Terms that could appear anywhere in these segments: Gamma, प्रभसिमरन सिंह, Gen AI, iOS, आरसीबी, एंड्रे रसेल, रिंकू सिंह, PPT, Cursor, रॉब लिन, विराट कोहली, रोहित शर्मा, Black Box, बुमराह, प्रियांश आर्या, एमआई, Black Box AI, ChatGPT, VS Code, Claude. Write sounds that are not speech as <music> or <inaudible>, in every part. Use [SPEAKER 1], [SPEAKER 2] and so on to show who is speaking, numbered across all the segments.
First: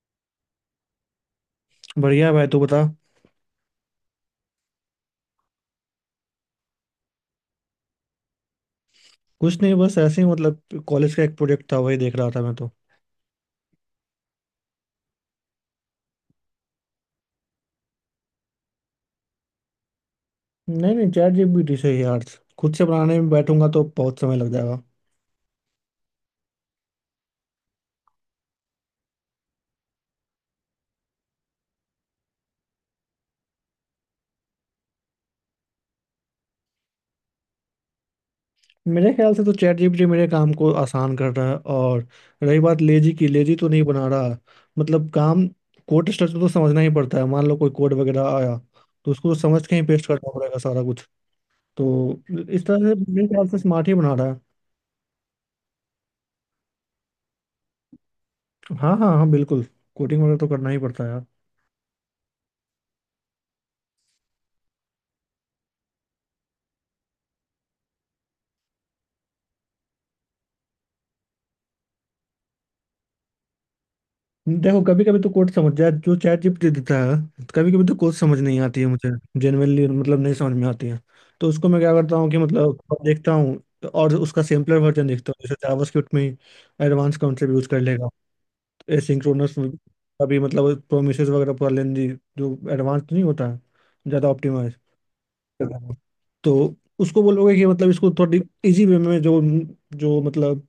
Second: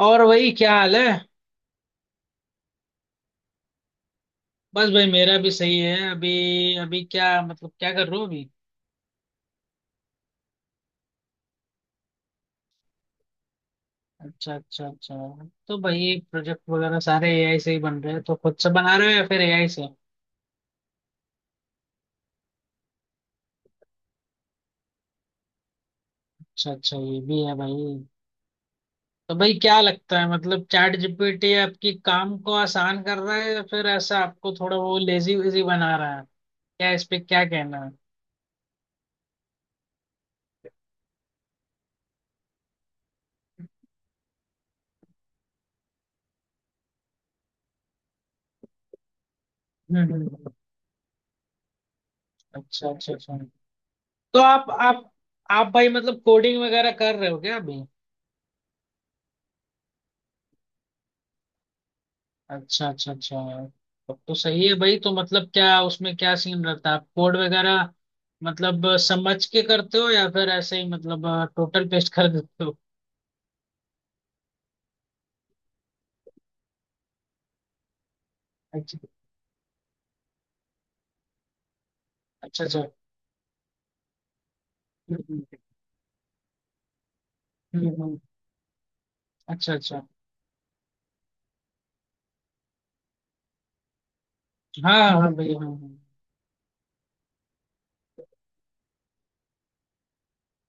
[SPEAKER 1] और वही क्या हाल है।
[SPEAKER 2] बढ़िया भाई, तू बता।
[SPEAKER 1] बस भाई मेरा भी सही है। अभी अभी क्या मतलब क्या कर रहे हो अभी?
[SPEAKER 2] कुछ नहीं, बस ऐसे ही मतलब कॉलेज का एक प्रोजेक्ट था, वही देख रहा था मैं तो।
[SPEAKER 1] अच्छा, अच्छा, अच्छा। तो भाई प्रोजेक्ट वगैरह सारे एआई से ही बन रहे हैं, तो खुद से बना रहे हो या फिर एआई से?
[SPEAKER 2] नहीं नहीं, चैट जीपीटी से ही यार। खुद से बनाने में बैठूंगा तो बहुत समय लग जाएगा।
[SPEAKER 1] अच्छा, अच्छा, ये भी है भाई। तो भाई क्या लगता है, मतलब चैट जीपीटी आपकी काम को आसान कर रहा है, या फिर ऐसा आपको थोड़ा वो लेजी वेजी बना रहा है? क्या इस पे क्या कहना है?
[SPEAKER 2] मेरे ख्याल से तो चैट जीपीटी मेरे काम को आसान कर रहा है, और रही बात लेजी की, लेजी तो नहीं बना रहा। मतलब काम, कोड स्ट्रक्चर तो समझना ही पड़ता है। मान लो कोई कोड वगैरह आया तो उसको तो समझ के ही पेस्ट
[SPEAKER 1] हम्म,
[SPEAKER 2] करना पड़ेगा सारा कुछ। तो इस
[SPEAKER 1] अच्छा,
[SPEAKER 2] तरह से
[SPEAKER 1] अच्छा,
[SPEAKER 2] मेरे
[SPEAKER 1] अच्छा।
[SPEAKER 2] ख्याल से स्मार्ट ही बना रहा
[SPEAKER 1] तो
[SPEAKER 2] है।
[SPEAKER 1] आप भाई मतलब कोडिंग वगैरह कर रहे हो क्या अभी?
[SPEAKER 2] हाँ हाँ हाँ, बिल्कुल। कोडिंग वगैरह तो करना ही पड़ता है यार।
[SPEAKER 1] अच्छा, अच्छा, अच्छा। तब तो सही है भाई। तो मतलब क्या उसमें क्या सीन रहता है, आप कोड वगैरह मतलब समझ के करते हो या फिर ऐसे ही मतलब टोटल पेस्ट कर देते हो?
[SPEAKER 2] देखो, कभी कभी तो कोड समझ जाए जो चैट जीपीटी देता है, कभी कभी तो कोड समझ नहीं आती है
[SPEAKER 1] अच्छा,
[SPEAKER 2] मुझे। जेनुअनली मतलब नहीं समझ में आती है। तो उसको मैं क्या करता हूँ कि
[SPEAKER 1] अच्छा,
[SPEAKER 2] मतलब
[SPEAKER 1] अच्छा।
[SPEAKER 2] देखता हूँ और उसका सिंपलर वर्जन देखता
[SPEAKER 1] हम्म,
[SPEAKER 2] हूँ। जैसे जावास्क्रिप्ट में एडवांस काउंटर यूज कर लेगा,
[SPEAKER 1] हम्म।
[SPEAKER 2] एसिंक्रोनस
[SPEAKER 1] अच्छा, अच्छा।
[SPEAKER 2] का भी मतलब प्रोमिसेस वगैरह पूरा लेंदी जो एडवांस नहीं होता है, ज़्यादा ऑप्टिमाइज।
[SPEAKER 1] हाँ, हाँ, हाँ भाई, हाँ, हाँ।
[SPEAKER 2] तो उसको बोलोगे कि मतलब इसको थोड़ी इजी वे में, जो जो मतलब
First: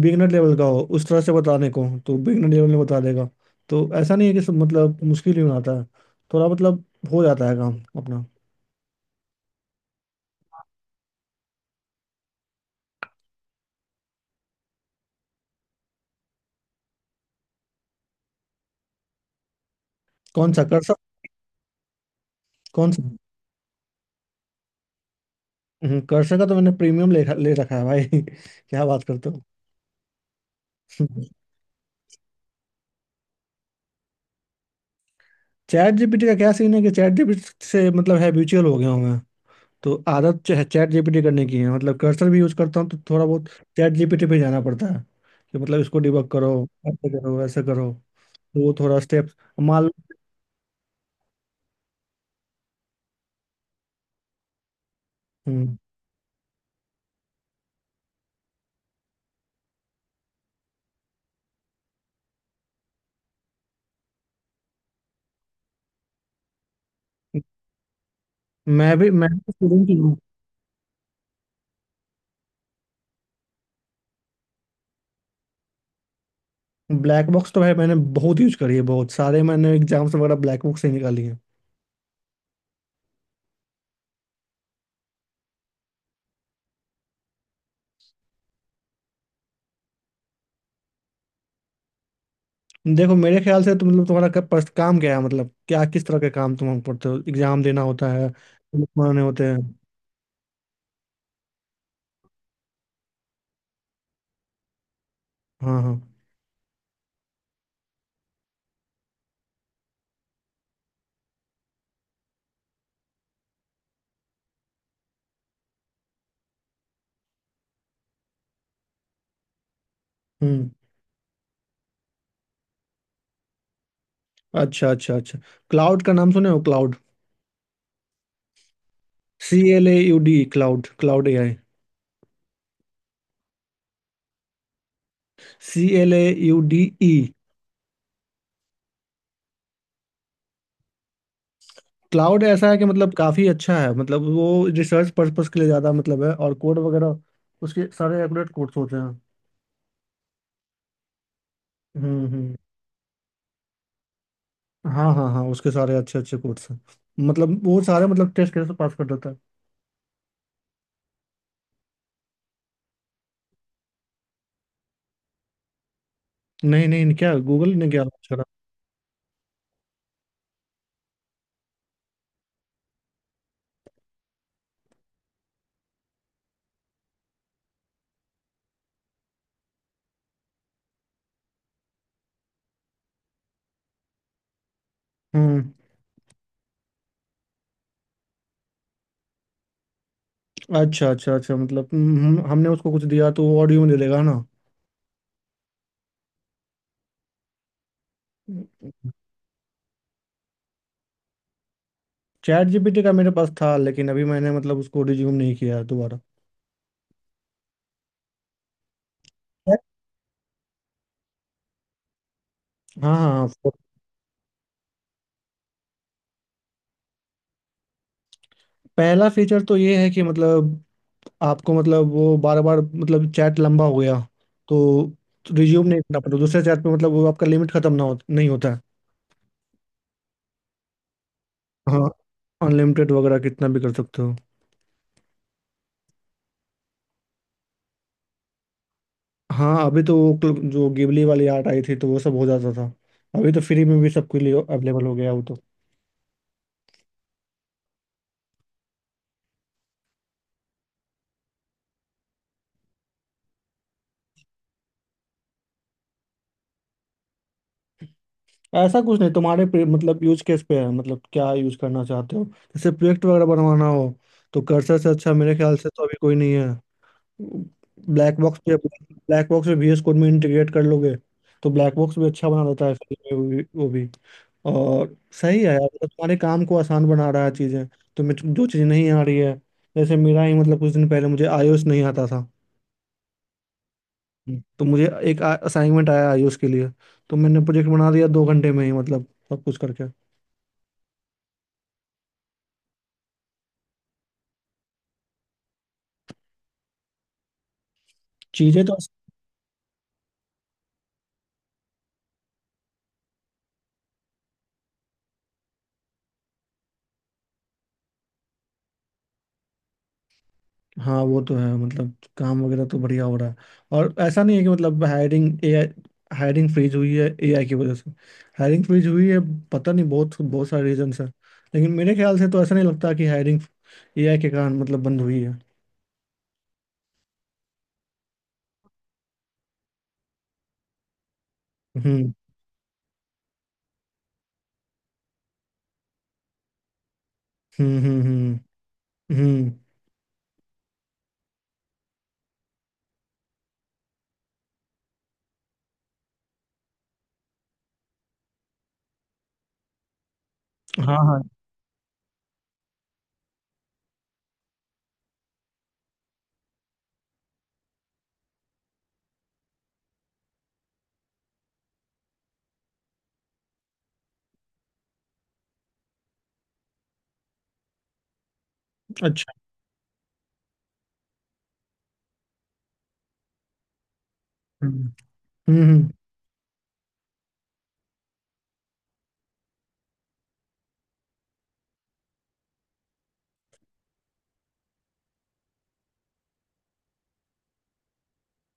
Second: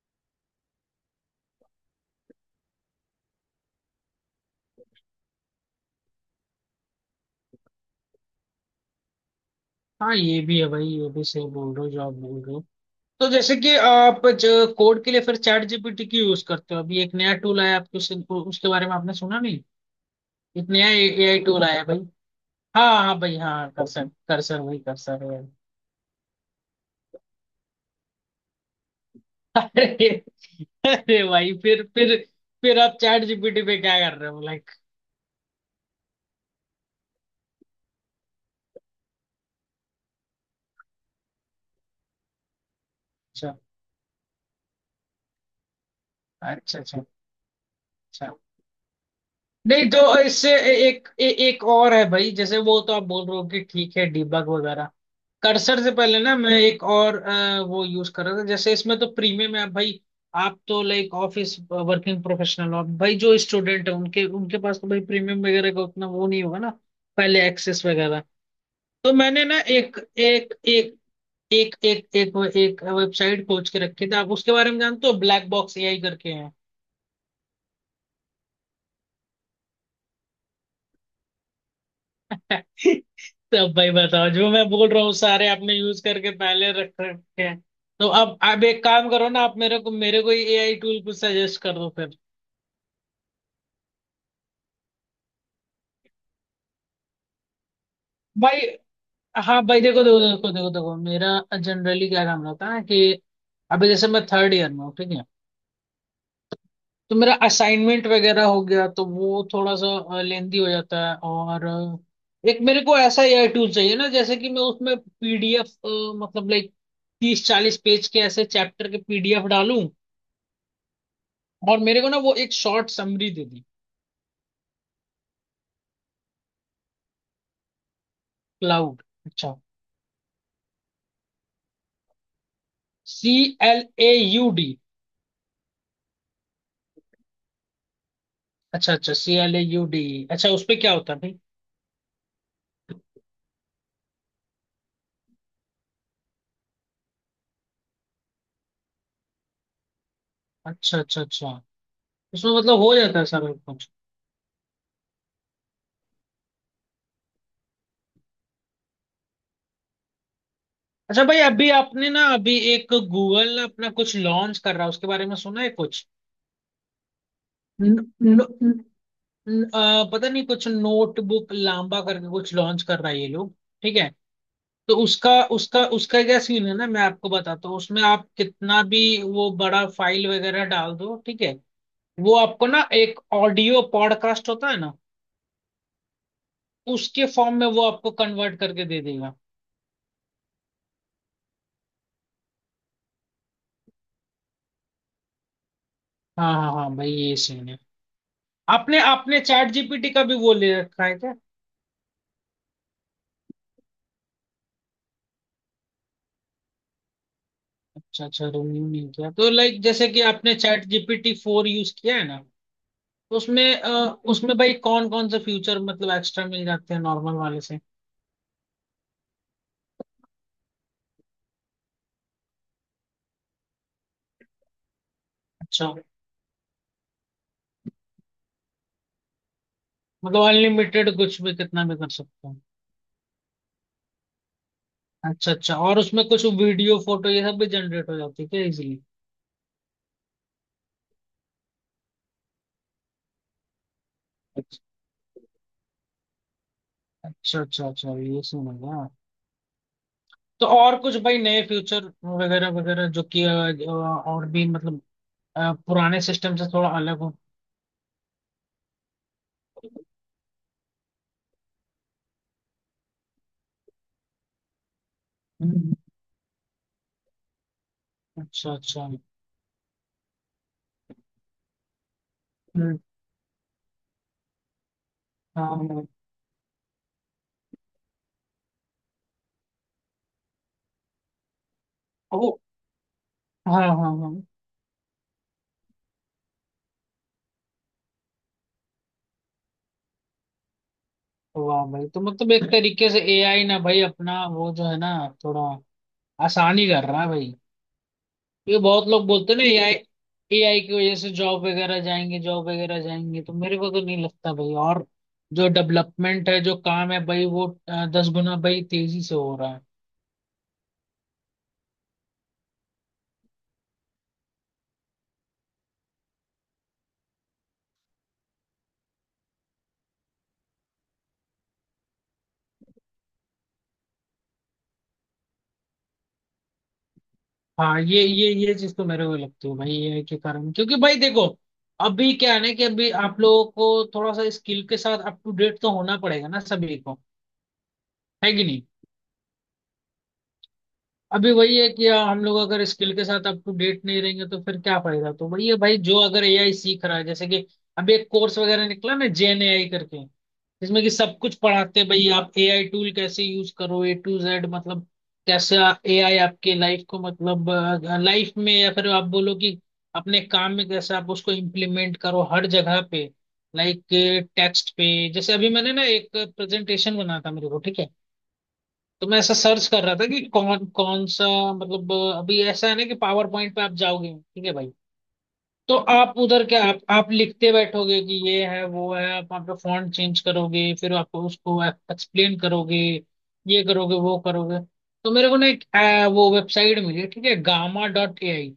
[SPEAKER 2] बिगनर लेवल का हो उस तरह से बताने को, तो बिगनर लेवल में बता देगा। तो ऐसा नहीं है कि सब मतलब मुश्किल ही बनाता है। थोड़ा मतलब हो जाता है काम अपना।
[SPEAKER 1] हाँ, ये भी है भाई, ये भी सही बोल रहे हो जो आप बोल रहे हो। तो जैसे कि आप जो कोड के लिए फिर चैट जीपीटी क्यों यूज करते हो? अभी एक नया टूल आया, आपको उसके बारे में आपने सुना नहीं?
[SPEAKER 2] कौन सा,
[SPEAKER 1] एक नया
[SPEAKER 2] कर्सर?
[SPEAKER 1] एआई टूल आया है भाई।
[SPEAKER 2] कौन सा?
[SPEAKER 1] हाँ, हाँ भाई, हाँ, कर्सर, कर्सर वही कर्सर है।
[SPEAKER 2] कर्सर का तो मैंने प्रीमियम ले ले रखा है भाई <laughs> क्या बात करते हो!
[SPEAKER 1] अरे, अरे
[SPEAKER 2] <laughs>
[SPEAKER 1] भाई, फिर आप चैट जीपीटी पे क्या कर रहे हो, लाइक?
[SPEAKER 2] चैट जीपीटी का क्या सीन है कि चैट जीपीटी से मतलब है, म्यूचुअल हो गया हूँ। तो आदत जो है चैट जीपीटी करने की है। मतलब कर्सर भी यूज करता हूँ तो थोड़ा बहुत
[SPEAKER 1] अच्छा,
[SPEAKER 2] चैट जीपीटी पे जाना पड़ता है कि मतलब इसको डिबग करो,
[SPEAKER 1] अच्छा, अच्छा,
[SPEAKER 2] ऐसे करो ऐसे करो। तो
[SPEAKER 1] अच्छा।
[SPEAKER 2] वो थोड़ा स्टेप्स मान
[SPEAKER 1] नहीं
[SPEAKER 2] लो।
[SPEAKER 1] तो इससे एक और है भाई, जैसे वो तो आप बोल रहे हो कि ठीक है, डीबग वगैरह।
[SPEAKER 2] हम्म।
[SPEAKER 1] कर्सर से पहले ना मैं एक और वो यूज कर रहा था, जैसे इसमें तो प्रीमियम है भाई। आप तो लाइक ऑफिस वर्किंग प्रोफेशनल हो भाई, जो स्टूडेंट है उनके उनके पास तो भाई प्रीमियम वगैरह का उतना वो नहीं होगा ना। पहले एक्सेस वगैरह।
[SPEAKER 2] मैं भी
[SPEAKER 1] तो
[SPEAKER 2] मैं
[SPEAKER 1] मैंने
[SPEAKER 2] भी
[SPEAKER 1] ना
[SPEAKER 2] स्टूडेंट ही
[SPEAKER 1] एक
[SPEAKER 2] हूँ।
[SPEAKER 1] एक एक एक एक एक वो- एक वेबसाइट खोज के रखे थे। आप उसके बारे में जानते हो? ब्लैक बॉक्स एआई करके हैं।
[SPEAKER 2] ब्लैक बॉक्स तो भाई मैंने बहुत यूज करी है, बहुत सारे मैंने एग्जाम्स वगैरह ब्लैक बॉक्स से ही निकाली है।
[SPEAKER 1] <laughs> तो अब भाई बताओ, जो मैं बोल रहा हूँ सारे आपने यूज करके पहले रख रखे हैं। तो अब आप एक काम करो ना, आप मेरे को एआई टूल कुछ सजेस्ट कर दो फिर।
[SPEAKER 2] देखो, मेरे ख्याल से तो मतलब तुम्हारा क्या काम क्या है? मतलब क्या किस तरह के काम तुम हमको पढ़ते हो, एग्जाम देना होता है,
[SPEAKER 1] भाई,
[SPEAKER 2] बनाने होते
[SPEAKER 1] हाँ भाई,
[SPEAKER 2] हैं?
[SPEAKER 1] देखो, देखो, देखो, देखो, देखो मेरा जनरली क्या काम रहता है कि अभी जैसे मैं थर्ड ईयर में हूँ, ठीक है।
[SPEAKER 2] हाँ हाँ।
[SPEAKER 1] तो मेरा असाइनमेंट वगैरह हो गया, तो वो थोड़ा सा लेंदी हो जाता है, और एक मेरे को ऐसा एआई टूल चाहिए ना, जैसे कि मैं उसमें पीडीएफ, मतलब लाइक 30 40 पेज के ऐसे चैप्टर के पीडीएफ डालूं।
[SPEAKER 2] हम्म।
[SPEAKER 1] और मेरे को ना वो एक शॉर्ट समरी दे दी।
[SPEAKER 2] अच्छा अच्छा अच्छा, क्लाउड का नाम सुने हो, क्लाउड?
[SPEAKER 1] क्लाउड, अच्छा,
[SPEAKER 2] C L A U D, Claude, Claude A I.
[SPEAKER 1] CLAUD।
[SPEAKER 2] C L A U D E.
[SPEAKER 1] अच्छा, अच्छा, CLAUD। अच्छा, उस पे क्या होता है भाई?
[SPEAKER 2] क्लाउड ऐसा है कि मतलब काफ़ी अच्छा है। मतलब वो रिसर्च पर्पस के लिए ज़्यादा मतलब है, और कोड वगैरह उसके सारे एक्यूरेट कोड्स होते हैं।
[SPEAKER 1] अच्छा, अच्छा, अच्छा। उसमें
[SPEAKER 2] हम्म।
[SPEAKER 1] मतलब हो जाता है सब कुछ?
[SPEAKER 2] हाँ हाँ हाँ, उसके सारे अच्छे अच्छे कोड्स हैं। मतलब वो सारे मतलब टेस्ट कैसे पास कर देता है।
[SPEAKER 1] अच्छा भाई, अभी आपने ना, अभी एक गूगल अपना कुछ लॉन्च कर रहा है, उसके बारे में सुना है कुछ?
[SPEAKER 2] नहीं नहीं, क्या गूगल ने
[SPEAKER 1] न,
[SPEAKER 2] क्या launch
[SPEAKER 1] न,
[SPEAKER 2] करा?
[SPEAKER 1] न, न- आ, पता नहीं कुछ नोटबुक लांबा करके कुछ लॉन्च कर रहा है ये लोग। ठीक है। तो उसका उसका उसका क्या सीन है ना, मैं आपको बताता हूँ, उसमें आप कितना भी वो बड़ा फाइल वगैरह डाल दो, ठीक है। वो आपको ना, एक ऑडियो पॉडकास्ट होता है ना,
[SPEAKER 2] हम्म।
[SPEAKER 1] उसके फॉर्म में वो आपको कन्वर्ट करके दे देगा।
[SPEAKER 2] अच्छा अच्छा अच्छा, मतलब हमने उसको कुछ दिया तो वो ऑडियो में दे देगा ना।
[SPEAKER 1] हाँ, हाँ, हाँ भाई, ये सीन है। आपने आपने चैट जीपीटी का भी वो ले रखा है क्या?
[SPEAKER 2] चैट जीपीटी का मेरे पास था, लेकिन अभी मैंने मतलब उसको रिज्यूम नहीं किया है दोबारा।
[SPEAKER 1] अच्छा, अच्छा रिन्यू नहीं किया। तो लाइक जैसे कि आपने चैट जीपीटी 4 यूज किया है ना?
[SPEAKER 2] हाँ हाँ
[SPEAKER 1] उसमें
[SPEAKER 2] हाँ।
[SPEAKER 1] उसमें भाई कौन कौन से फ्यूचर मतलब एक्स्ट्रा मिल जाते हैं नॉर्मल वाले से?
[SPEAKER 2] पहला फीचर तो ये है कि मतलब आपको मतलब वो बार बार मतलब चैट लंबा हो गया तो रिज्यूम
[SPEAKER 1] अच्छा,
[SPEAKER 2] नहीं करना पड़ता दूसरे चैट पे। मतलब वो आपका लिमिट खत्म ना हो, नहीं होता है।
[SPEAKER 1] मतलब अनलिमिटेड कुछ भी कितना भी कर
[SPEAKER 2] हाँ,
[SPEAKER 1] सकते हैं?
[SPEAKER 2] अनलिमिटेड वगैरह कितना भी कर सकते हो।
[SPEAKER 1] अच्छा, अच्छा। और उसमें कुछ वीडियो फोटो ये सब भी जनरेट हो जाती है क्या इजीली?
[SPEAKER 2] हाँ, अभी तो वो जो गिबली वाली आर्ट आई थी तो वो सब हो जाता था। अभी तो फ्री में भी सबके लिए
[SPEAKER 1] अच्छा,
[SPEAKER 2] अवेलेबल हो गया वो तो।
[SPEAKER 1] अच्छा, अच्छा, अच्छा, ये सीन है क्या? तो और कुछ भाई नए फ्यूचर वगैरह वगैरह, जो कि और भी मतलब पुराने सिस्टम से थोड़ा अलग हो?
[SPEAKER 2] ऐसा कुछ नहीं, तुम्हारे पे मतलब यूज केस पे है। मतलब क्या यूज करना चाहते हो? जैसे प्रोजेक्ट वगैरह बनवाना हो तो कर्सर से अच्छा मेरे ख्याल से
[SPEAKER 1] हम्म,
[SPEAKER 2] तो अभी कोई नहीं। ब्लैक बॉक्स
[SPEAKER 1] अच्छा,
[SPEAKER 2] पे,
[SPEAKER 1] अच्छा,
[SPEAKER 2] ब्लैक बॉक्स में VS कोड में इंटीग्रेट कर लोगे तो ब्लैक बॉक्स भी अच्छा बना देता है
[SPEAKER 1] हम्म,
[SPEAKER 2] फिर। वो भी और सही है
[SPEAKER 1] हाँ,
[SPEAKER 2] यार।
[SPEAKER 1] हाँ,
[SPEAKER 2] मतलब तुम्हारे काम को आसान बना रहा है, चीज़ें तुम्हें जो चीज़ नहीं आ रही है। जैसे मेरा ही मतलब कुछ दिन पहले मुझे iOS नहीं आता था।
[SPEAKER 1] ओ, हाँ, हाँ, हाँ।
[SPEAKER 2] हम्म। तो मुझे एक असाइनमेंट आया iOS के लिए, तो मैंने प्रोजेक्ट बना दिया 2 घंटे में ही मतलब, सब कुछ करके।
[SPEAKER 1] वाह भाई, तो मतलब एक तरीके से एआई ना भाई अपना वो जो है ना, थोड़ा आसानी कर रहा है भाई। ये
[SPEAKER 2] चीज़ें तो
[SPEAKER 1] बहुत लोग बोलते हैं ना, एआई, एआई की वजह से जॉब वगैरह जाएंगे, जॉब वगैरह जाएंगे, तो मेरे को तो नहीं लगता भाई। और जो डेवलपमेंट है, जो काम है भाई, वो 10 गुना भाई तेजी से हो रहा है।
[SPEAKER 2] हाँ, वो तो है। मतलब काम वगैरह तो बढ़िया हो रहा है। और ऐसा नहीं है कि मतलब हायरिंग एआई, हायरिंग फ्रीज हुई है एआई की वजह से। हायरिंग फ्रीज हुई है, पता नहीं, बहुत बहुत सारे रीजंस है लेकिन मेरे ख्याल से तो ऐसा नहीं लगता कि हायरिंग एआई के कारण मतलब बंद हुई है।
[SPEAKER 1] हाँ, ये चीज तो मेरे को लगती है भाई एआई के कारण, क्योंकि भाई देखो,
[SPEAKER 2] हम्म
[SPEAKER 1] अभी क्या है ना कि अभी आप लोगों को थोड़ा सा स्किल के साथ अप टू डेट तो होना पड़ेगा ना सभी को।
[SPEAKER 2] हम्म।
[SPEAKER 1] है कि
[SPEAKER 2] हम्म।
[SPEAKER 1] नहीं?
[SPEAKER 2] हम्म,
[SPEAKER 1] अभी वही है कि हम लोग अगर स्किल के साथ अप टू डेट नहीं रहेंगे, तो फिर क्या फायदा? तो वही है भाई, जो अगर एआई सीख रहा है जैसे कि अभी एक कोर्स वगैरह निकला ना, जेन एआई करके, जिसमें कि
[SPEAKER 2] हाँ
[SPEAKER 1] सब
[SPEAKER 2] हाँ।
[SPEAKER 1] कुछ पढ़ाते हैं भाई, आप एआई टूल कैसे यूज करो A to Z, मतलब कैसे एआई आपके लाइफ को, मतलब लाइफ में, या फिर आप बोलो कि अपने काम में कैसे आप उसको इम्प्लीमेंट करो हर जगह पे, लाइक टेक्स्ट पे। जैसे अभी मैंने ना एक प्रेजेंटेशन बना था मेरे को, ठीक है। तो मैं
[SPEAKER 2] अच्छा।
[SPEAKER 1] ऐसा सर्च कर रहा था कि कौन कौन सा, मतलब अभी ऐसा है ना कि पावर पॉइंट पे आप जाओगे, ठीक है भाई।
[SPEAKER 2] हम्म हम्म।
[SPEAKER 1] तो आप उधर क्या, आप लिखते बैठोगे कि ये है वो है? आप वहाँ पे फॉन्ट चेंज करोगे, फिर आपको उसको एक्सप्लेन करोगे, ये करोगे, वो करोगे। तो मेरे को ना एक वो वेबसाइट मिली, ठीक है, gamma.ai।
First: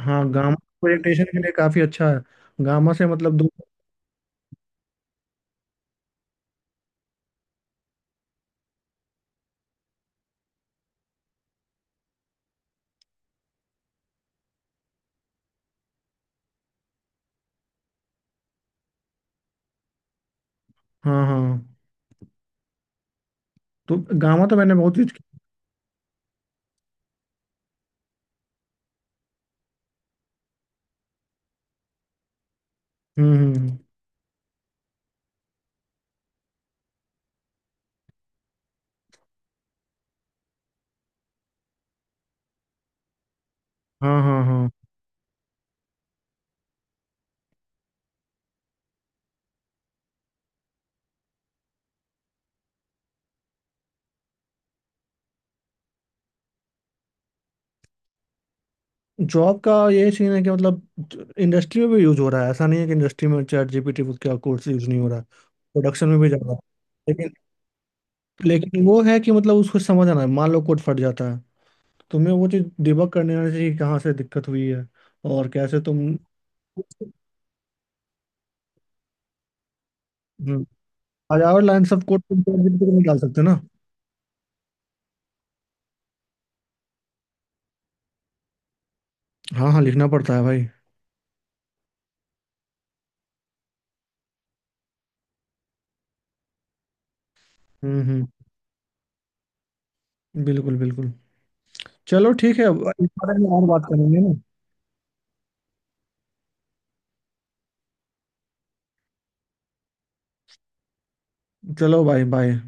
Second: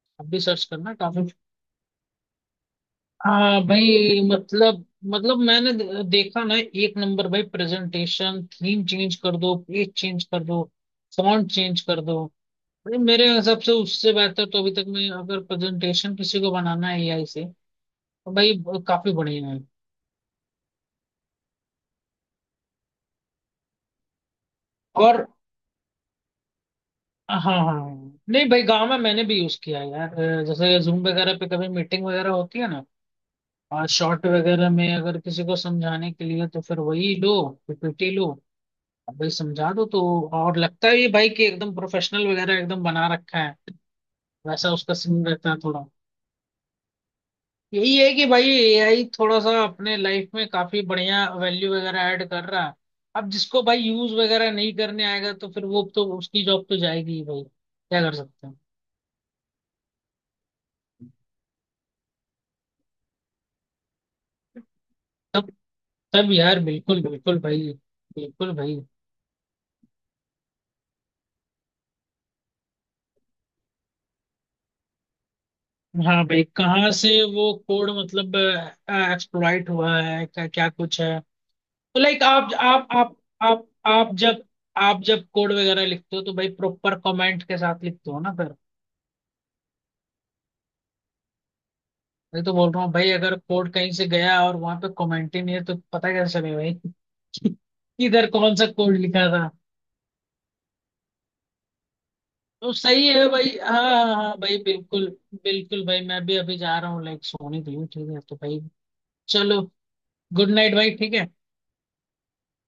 [SPEAKER 2] हाँ
[SPEAKER 1] आप भी
[SPEAKER 2] गामा।
[SPEAKER 1] सर्च करना,
[SPEAKER 2] प्रेजेंटेशन
[SPEAKER 1] काफी।
[SPEAKER 2] के लिए काफी अच्छा है। गामा से मतलब दो।
[SPEAKER 1] हाँ भाई, मतलब मैंने देखा ना, एक नंबर भाई प्रेजेंटेशन, थीम चेंज कर दो, पेज चेंज कर दो, फॉन्ट चेंज कर दो। भाई, मेरे हिसाब से उससे बेहतर तो अभी तक, मैं अगर प्रेजेंटेशन किसी को बनाना है एआई से, तो भाई काफी बढ़िया है।
[SPEAKER 2] हाँ हाँ। तो गामा तो मैंने बहुत यूज
[SPEAKER 1] और
[SPEAKER 2] किया।
[SPEAKER 1] हाँ, हाँ, हाँ। नहीं भाई, गांव में मैंने भी यूज किया है यार। जैसे जूम वगैरह पे कभी मीटिंग वगैरह होती है ना,
[SPEAKER 2] हम्म हम्म, हम्म।
[SPEAKER 1] और शॉर्ट वगैरह में अगर किसी को समझाने के लिए, तो फिर वही लो, पीपीटी लो, अब भाई समझा दो तो, और लगता है ये भाई कि एकदम प्रोफेशनल वगैरह एकदम बना रखा है।
[SPEAKER 2] हाँ हाँ हाँ।
[SPEAKER 1] वैसा उसका सीन रहता है थोड़ा। यही है कि भाई एआई थोड़ा सा अपने लाइफ में काफी बढ़िया वैल्यू वगैरह ऐड कर रहा है। अब जिसको भाई यूज वगैरह नहीं करने आएगा, तो फिर वो तो उसकी जॉब तो जाएगी ही भाई, क्या कर सकते हैं।
[SPEAKER 2] जॉब का ये सीन है कि मतलब इंडस्ट्री में भी यूज हो रहा है। ऐसा नहीं है कि इंडस्ट्री में चैट जीपीटी का कोर्स यूज नहीं हो रहा है।
[SPEAKER 1] तब
[SPEAKER 2] प्रोडक्शन में भी
[SPEAKER 1] तब
[SPEAKER 2] जा रहा है।
[SPEAKER 1] यार बिल्कुल,
[SPEAKER 2] लेकिन,
[SPEAKER 1] बिल्कुल भाई, बिल्कुल भाई।
[SPEAKER 2] लेकिन वो है कि मतलब उसको समझ आना है। मान लो कोड फट जाता है, तुम्हें वो चीज़ डिबग करने आना चाहिए कि कहाँ से दिक्कत हुई है और कैसे तुम।
[SPEAKER 1] हाँ भाई, कहाँ से वो कोड मतलब एक्सप्लॉइट हुआ है, क्या
[SPEAKER 2] हम्म।
[SPEAKER 1] क्या कुछ है।
[SPEAKER 2] 1000 लाइन
[SPEAKER 1] तो
[SPEAKER 2] सब कोड
[SPEAKER 1] लाइक
[SPEAKER 2] तुम चैट जीपीटी में निकाल सकते हो ना।
[SPEAKER 1] आप आप जब आप जब कोड वगैरह लिखते हो तो भाई प्रॉपर कमेंट के साथ लिखते हो ना?
[SPEAKER 2] हाँ हाँ लिखना पड़ता है भाई।
[SPEAKER 1] मैं तो बोल रहा हूँ भाई, अगर कोड कहीं से गया और वहां पे कमेंट ही नहीं है, तो पता कैसे चले भाई <laughs> कि
[SPEAKER 2] हम्म।
[SPEAKER 1] इधर कौन सा कोड लिखा था।
[SPEAKER 2] बिल्कुल बिल्कुल। चलो ठीक है,
[SPEAKER 1] तो
[SPEAKER 2] अब
[SPEAKER 1] सही
[SPEAKER 2] इस
[SPEAKER 1] है
[SPEAKER 2] बारे में
[SPEAKER 1] भाई,
[SPEAKER 2] और
[SPEAKER 1] हाँ,
[SPEAKER 2] बात
[SPEAKER 1] हाँ,
[SPEAKER 2] करेंगे ना।
[SPEAKER 1] हाँ भाई बिल्कुल, बिल्कुल भाई। मैं भी अभी जा रहा हूँ लाइक सोने के लिए, ठीक है तो भाई, चलो, गुड नाइट भाई, ठीक है।
[SPEAKER 2] चलो भाई, बाय।